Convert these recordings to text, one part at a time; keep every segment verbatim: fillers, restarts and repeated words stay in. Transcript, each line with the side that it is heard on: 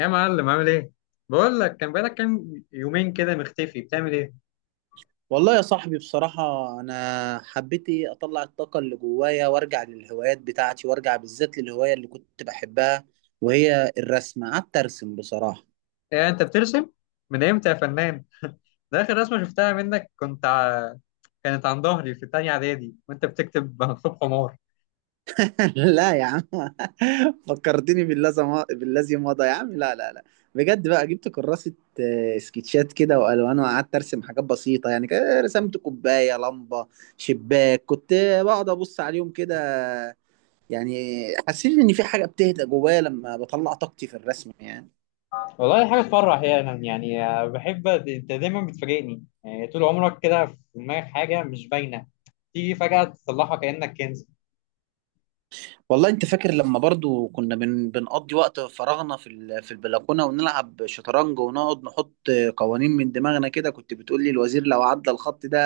left: يا معلم عامل ايه؟ بقول لك كان بقالك كام يومين كده مختفي بتعمل ايه؟
right: والله يا صاحبي بصراحة، أنا حبيت إيه أطلع الطاقة اللي جوايا وأرجع للهوايات بتاعتي وأرجع بالذات للهواية اللي كنت بحبها، وهي الرسم. قعدت أرسم بصراحة.
left: إيه انت بترسم؟ من امتى يا فنان؟ ده اخر رسمة شفتها منك كنت ع... كانت عن ظهري في تانية اعدادي وانت بتكتب مكتوب حمار.
right: لا يا عم. فكرتني بالذي بالذي مضى يا عم، لا لا لا. بجد بقى جبت كراسة، آه، سكتشات كده وألوان، وقعدت أرسم حاجات بسيطة، يعني كده رسمت كوباية، لمبة، شباك. كنت بقعد أبص عليهم كده. يعني حسيت إن في حاجة بتهدى جوايا لما بطلع طاقتي في الرسم يعني.
left: والله حاجة تفرح، يعني يعني آه، بحب انت دايما بتفاجئني، يعني طول عمرك كده في دماغك حاجة مش باينة، تيجي فجأة تطلعها كأنك كنز.
right: والله انت فاكر لما برضو كنا بن... بنقضي وقت فراغنا في ال... في البلكونه، ونلعب شطرنج، ونقعد نحط قوانين من دماغنا كده؟ كنت بتقول لي الوزير لو عدى الخط ده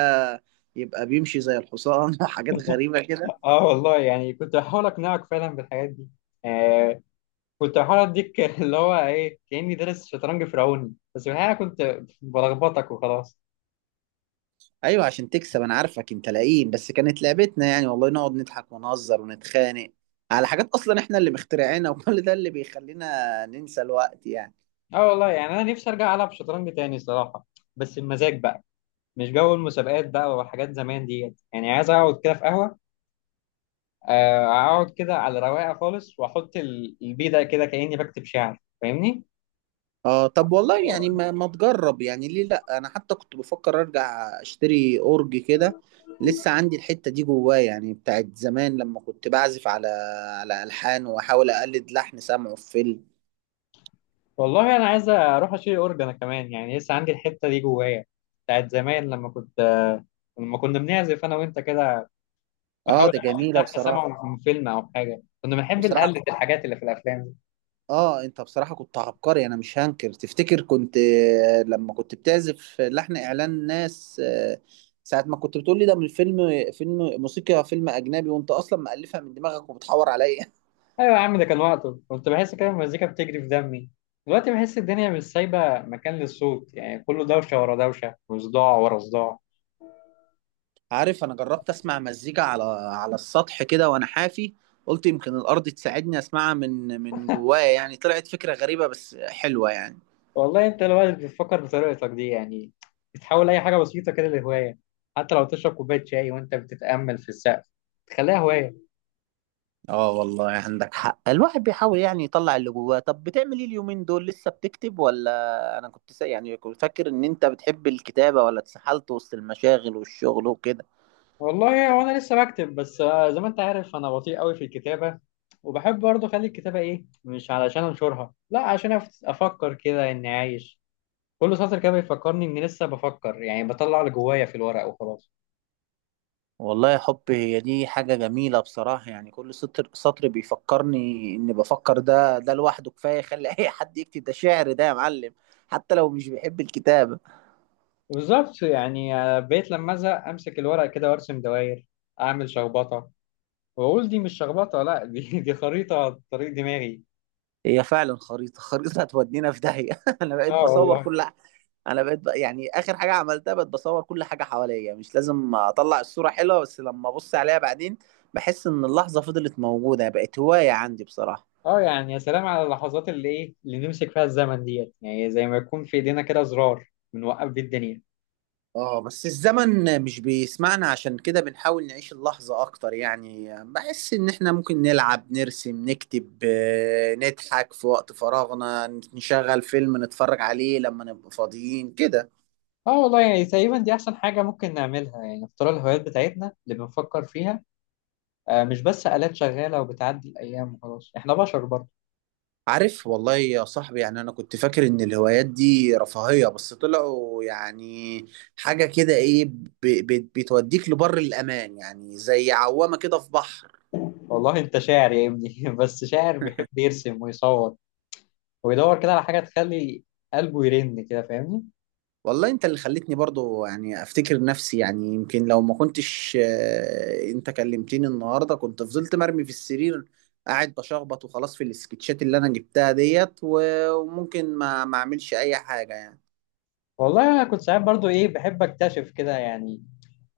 right: يبقى بيمشي زي الحصان وحاجات غريبه كده.
left: اه والله، يعني كنت بحاول اقنعك فعلا بالحاجات دي. كنت بحاول اديك اللي هو ايه، كاني دارس شطرنج فرعوني، بس في الحقيقه كنت بلخبطك وخلاص.
right: ايوه عشان تكسب، انا عارفك انت لئيم، بس كانت لعبتنا يعني. والله نقعد نضحك ونهزر ونتخانق على حاجات اصلا احنا اللي مخترعينها وكل ده اللي بيخلينا ننسى الوقت يعني.
left: اه والله، يعني انا نفسي ارجع العب شطرنج تاني صراحه، بس المزاج بقى مش جو المسابقات بقى وحاجات زمان ديت، يعني عايز اقعد كده في قهوه، آه، اقعد كده على رواقه خالص واحط ال- البيدق كده كاني بكتب شعر، فاهمني؟
right: اه طب والله يعني ما, ما تجرب يعني؟ ليه لا؟ انا حتى كنت بفكر ارجع اشتري اورج كده. لسه عندي الحتة دي جواه يعني، بتاعت زمان لما كنت بعزف على على الحان، واحاول اقلد لحن سمعه في فيلم.
left: والله انا عايز اروح اشيل اورج انا كمان، يعني لسه عندي الحته دي جوايا، بتاعت زمان لما كنت آه، لما كنا بنعزف انا وانت كده،
right: اه
left: بحاول
right: ده
left: احدد ده
right: جميلة
left: احنا
right: بصراحة،
left: سامعه من فيلم او حاجه، كنا بنحب
right: بصراحة.
left: نقلد الحاجات اللي في الافلام دي.
right: اه انت بصراحة كنت عبقري، انا مش هنكر. تفتكر كنت آه، لما كنت بتعزف لحن اعلان ناس، آه، ساعة ما كنت بتقول لي ده من فيلم، فيلم موسيقى، فيلم اجنبي، وانت اصلا مألفها من دماغك وبتحور عليا.
left: ايوه يا عم، ده كان وقته كنت بحس كده المزيكا بتجري في دمي. دلوقتي بحس الدنيا مش سايبه مكان للصوت، يعني كله دوشه ورا دوشه وصداع ورا صداع.
right: عارف انا جربت اسمع مزيكا على على السطح كده وانا حافي؟ قلت يمكن الارض تساعدني اسمعها من من جوايا يعني. طلعت فكرة غريبة بس حلوة يعني.
left: والله انت الواحد بتفكر بطريقتك دي، يعني بتحاول اي حاجه بسيطه كده لهوايه، حتى لو تشرب كوبايه شاي وانت بتتامل في السقف تخليها هوايه.
right: اه والله عندك حق، الواحد بيحاول يعني يطلع اللي جواه. طب بتعمل ايه اليومين دول؟ لسه بتكتب ولا؟ انا كنت سا... يعني كنت فاكر ان انت بتحب الكتابة، ولا اتسحلت وسط المشاغل والشغل وكده؟
left: والله هو انا لسه بكتب، بس آه، زي ما انت عارف انا بطيء قوي في الكتابه، وبحب برضه اخلي الكتابه ايه، مش علشان انشرها، لا، عشان أف- افكر كده اني عايش. كل سطر كده بيفكرني اني لسه بفكر، يعني بطلع اللي جوايا في الورق وخلاص.
right: والله يا حب هي دي حاجة جميلة بصراحة. يعني كل سطر، سطر بيفكرني إني بفكر. ده ده لوحده كفاية يخلي أي حد يكتب. ده شعر ده يا معلم، حتى لو مش بيحب الكتابة.
left: بالظبط، يعني آه، بقيت لما ازهق امسك الورق كده وارسم دوائر، اعمل شخبطه، واقول دي مش شخبطه، لا، دي دي خريطه طريق دماغي.
right: هي فعلا خريطة خريطة هتودينا في داهية. أنا بقيت
left: اه
right: بصور
left: والله.
right: كل ح- أنا بقيت ب... يعني آخر حاجة عملتها بقيت بصور كل حاجة حواليا. مش لازم أطلع الصورة حلوة، بس لما أبص عليها بعدين بحس إن اللحظة فضلت موجودة. بقت هواية عندي بصراحة.
left: اه، يعني يا سلام على اللحظات اللي ايه، اللي نمسك فيها الزمن ديت، يعني زي ما يكون في ايدينا كده زرار بنوقف بيه الدنيا.
right: اه بس الزمن مش بيسمعنا، عشان كده بنحاول نعيش اللحظة اكتر يعني. بحس ان احنا ممكن نلعب، نرسم، نكتب، آه، نضحك في وقت فراغنا، نشغل فيلم نتفرج عليه لما نبقى فاضيين كده.
left: اه والله، يعني تقريبا دي احسن حاجه ممكن نعملها، يعني نختار الهوايات بتاعتنا اللي بنفكر فيها، آه، مش بس آلات شغاله وبتعدي الايام وخلاص، احنا بشر برضه.
right: عارف والله يا صاحبي يعني انا كنت فاكر ان الهوايات دي رفاهية، بس طلعوا يعني حاجة كده ايه ب- ب- بتوديك لبر الامان يعني، زي عوامة كده في بحر.
left: والله انت شاعر يا ابني، بس شاعر بيحب يرسم ويصور، ويدور كده على حاجه تخلي قلبه يرن كده، فاهمني؟
right: والله انت اللي خلتني برضو يعني افتكر نفسي. يعني يمكن لو ما كنتش آه، انت كلمتني النهارده، كنت فضلت مرمي في السرير قاعد بشخبط وخلاص في السكتشات اللي انا جبتها ديت، و- وممكن ما ما اعملش اي حاجة يعني.
left: والله انا كنت ساعات برضه ايه، بحب اكتشف كده، يعني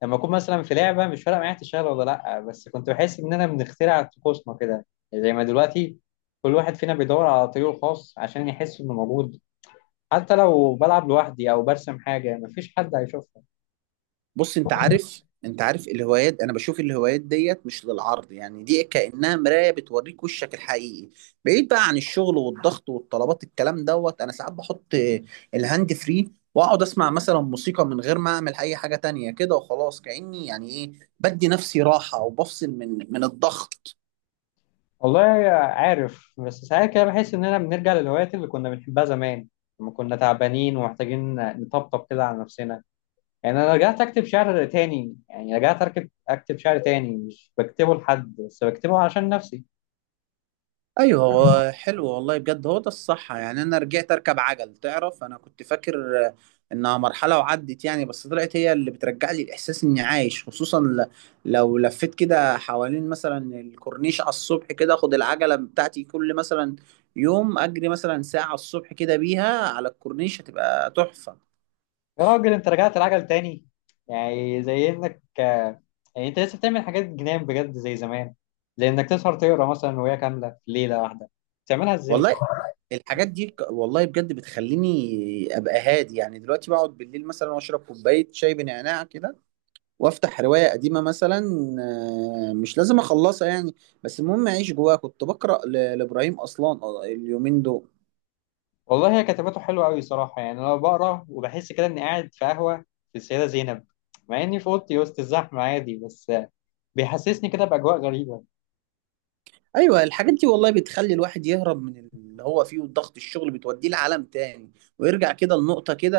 left: لما اكون مثلا في لعبه مش فارقه معايا تشتغل ولا لا، بس كنت بحس اننا بنخترع طقوسنا كده. يعني زي ما دلوقتي كل واحد فينا بيدور على طريقه الخاص عشان يحس انه موجود، حتى لو بلعب لوحدي او برسم حاجه مفيش حد هيشوفها.
right: بص انت عارف، انت عارف الهوايات، انا بشوف الهوايات ديت مش للعرض يعني، دي كأنها مراية بتوريك وشك الحقيقي بعيد بقى عن الشغل والضغط والطلبات الكلام دوت. انا ساعات بحط الهاند فري واقعد اسمع مثلا موسيقى من غير ما اعمل اي حاجة تانية كده وخلاص، كأني يعني ايه بدي نفسي راحة، وبفصل من من الضغط.
left: والله عارف، بس ساعات كده بحس اننا بنرجع للهوايات اللي كنا بنحبها زمان، لما كنا تعبانين ومحتاجين نطبطب كده على نفسنا. يعني انا رجعت اكتب شعر تاني، يعني رجعت اركب اكتب شعر تاني، مش بكتبه لحد، بس بكتبه عشان نفسي.
right: ايوه هو حلو والله بجد، هو ده الصح يعني. انا رجعت اركب عجل. تعرف انا كنت فاكر آه، انها مرحله وعدت يعني، بس طلعت هي اللي بترجع لي الاحساس اني عايش. خصوصا ل- لو لفيت كده حوالين مثلا الكورنيش على الصبح كده، اخد العجله بتاعتي كل مثلا يوم اجري مثلا ساعه الصبح كده بيها على الكورنيش، هتبقى تحفه.
left: يا راجل، انت رجعت العجل تاني؟ يعني زي انك، يعني انت لسه بتعمل حاجات جنان بجد زي زمان، زي انك تسهر تقرا مثلا روايه كامله في ليله واحده، بتعملها ازاي؟
right: والله الحاجات دي ك- والله بجد بتخليني ابقى هادي يعني. دلوقتي بقعد بالليل مثلا واشرب كوبايه شاي بنعناع كده، وافتح روايه قديمه مثلا. آه، مش لازم اخلصها يعني، بس المهم اعيش جواها. كنت بقرا ل- لابراهيم اصلان آه، اليومين دول.
left: والله هي كتاباته حلوة أوي صراحة، يعني أنا بقرا وبحس كده إني قاعد في قهوة في السيدة زينب، مع إني في أوضتي وسط الزحمة عادي، بس بيحسسني كده بأجواء غريبة.
right: ايوه الحاجات دي والله بتخلي الواحد يهرب من اللي هو فيه وضغط الشغل، بتوديه لعالم تاني، ويرجع كده لنقطه كده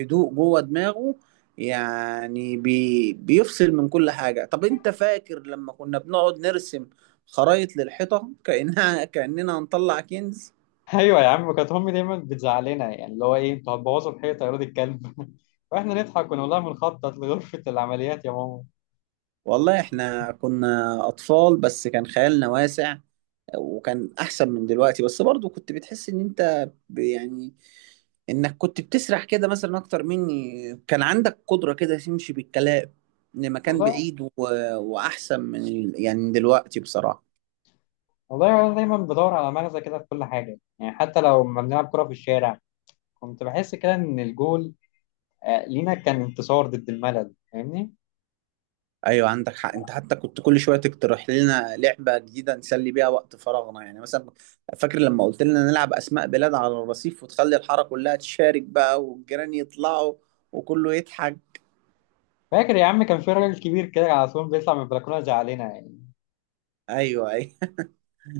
right: هدوء جوه دماغه. يعني بي بيفصل من كل حاجه. طب انت فاكر لما كنا بنقعد نرسم خرايط للحيطه كانها كاننا هنطلع كنز؟
left: أيوة يا عم، كانت أمي دايما بتزعلنا، يعني اللي هو إيه، أنتوا هتبوظوا الحيطة يا ولاد الكلب، وإحنا نضحك ونقول لها بنخطط لغرفة العمليات يا ماما.
right: والله احنا كنا اطفال بس كان خيالنا واسع، وكان احسن من دلوقتي. بس برضو كنت بتحس ان انت ب- يعني انك كنت بتسرح كده مثلا اكتر مني، كان عندك قدرة كده تمشي بالكلام لمكان
left: والله.
right: بعيد و... واحسن من ال... يعني من دلوقتي بصراحة.
left: والله أنا دايما بدور على مغزى كده في كل حاجة، يعني حتى لو ما بنلعب كورة في الشارع كنت بحس كده إن الجول، آه، لينا كان انتصار ضد الملل، فاهمني؟
right: ايوه عندك حق، انت حتى كنت كل شويه تقترح لنا لعبه جديده نسلي بيها وقت فراغنا يعني. مثلا فاكر لما قلت لنا نلعب اسماء بلاد على الرصيف، وتخلي الحاره كلها تشارك بقى، والجيران يطلعوا وكله يضحك؟
left: فاكر يا عم كان في راجل كبير كده على طول بيطلع من البلكونه زعلنا يعني.
right: ايوه ايوه.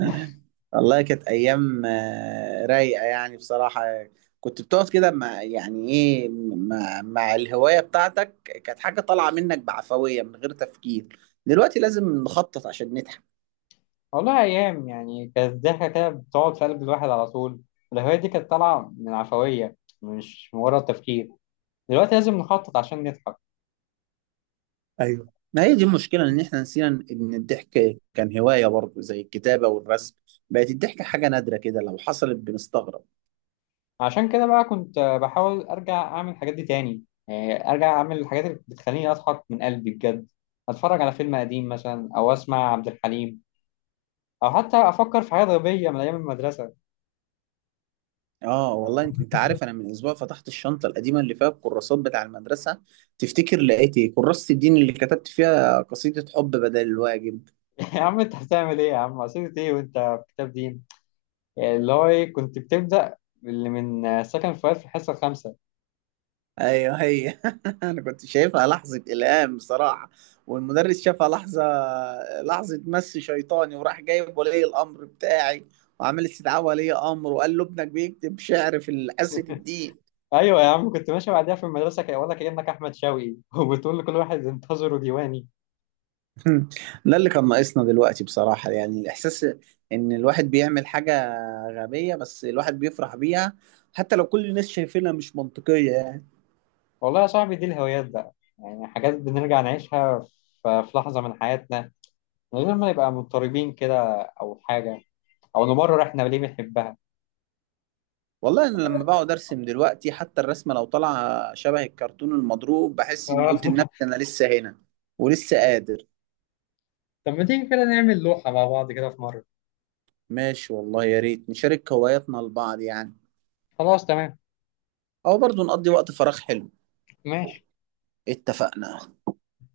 right: والله كانت ايام آه، رايقه يعني بصراحه. كنت بتقعد كده مع يعني ايه مع, مع الهوايه بتاعتك. كانت حاجه طالعه منك بعفويه من غير تفكير، دلوقتي لازم نخطط عشان نضحك.
left: والله ايام يعني كانت ضحكه كده بتقعد في قلب الواحد على طول. الهوايه دي كانت طالعه من عفويه، مش مجرد تفكير. دلوقتي لازم نخطط عشان نضحك.
right: ايوه ما هي دي المشكله، ان احنا نسينا ان الضحك كان هوايه برضه زي الكتابه والرسم. بقت الضحكه حاجه نادره كده، لو حصلت بنستغرب.
left: عشان كده بقى كنت بحاول ارجع اعمل الحاجات دي تاني، يعني ارجع اعمل الحاجات اللي بتخليني اضحك من قلبي بجد، اتفرج على فيلم قديم مثلا او اسمع عبد الحليم، او حتى افكر في حاجات غبيه من ايام المدرسه.
right: اه والله، انت انت عارف، انا من اسبوع فتحت الشنطه القديمه اللي فيها الكراسات بتاع المدرسه. تفتكر لقيت ايه؟ كراسه الدين اللي كتبت فيها قصيده حب بدل الواجب.
left: يا عم انت بتعمل ايه يا عم، عصير ايه وانت في كتاب دين؟ يعني اللي هو ايه، كنت بتبدأ اللي من سكن فؤاد في الحصة الخامسة.
right: ايوه هي. انا كنت شايفها لحظه الهام بصراحه، والمدرس شافها لحظه، لحظه مس شيطاني، وراح جايب ولي الامر بتاعي، وعمل استدعاء ولي امر وقال له ابنك بيكتب شعر في حصه الدين.
left: أيوة يا عم، كنت ماشي بعديها في المدرسة كده ولا كأنك أحمد شوقي، وبتقول لكل واحد انتظروا ديواني.
right: مم. ده اللي كان ناقصنا دلوقتي بصراحة، يعني الإحساس إن الواحد بيعمل حاجة غبية بس الواحد بيفرح بيها، حتى لو كل الناس شايفينها مش منطقية يعني.
left: والله يا صاحبي، دي الهوايات بقى، يعني حاجات بنرجع نعيشها ف- في لحظة من حياتنا، من غير ما نبقى مضطربين كده أو حاجة، أو نمرر إحنا ليه بنحبها.
right: والله أنا لما بقعد أرسم دلوقتي، حتى الرسمة لو طالعة شبه الكرتون المضروب، بحس إني
left: آه.
right: قلت لنفسي أنا لسه هنا ولسه قادر.
left: طب ما تيجي كده نعمل لوحة مع بعض كده في مرة.
right: ماشي والله، يا ريت نشارك هواياتنا لبعض يعني.
left: خلاص، تمام،
right: أو برضو نقضي وقت فراغ حلو.
left: ماشي.
right: اتفقنا.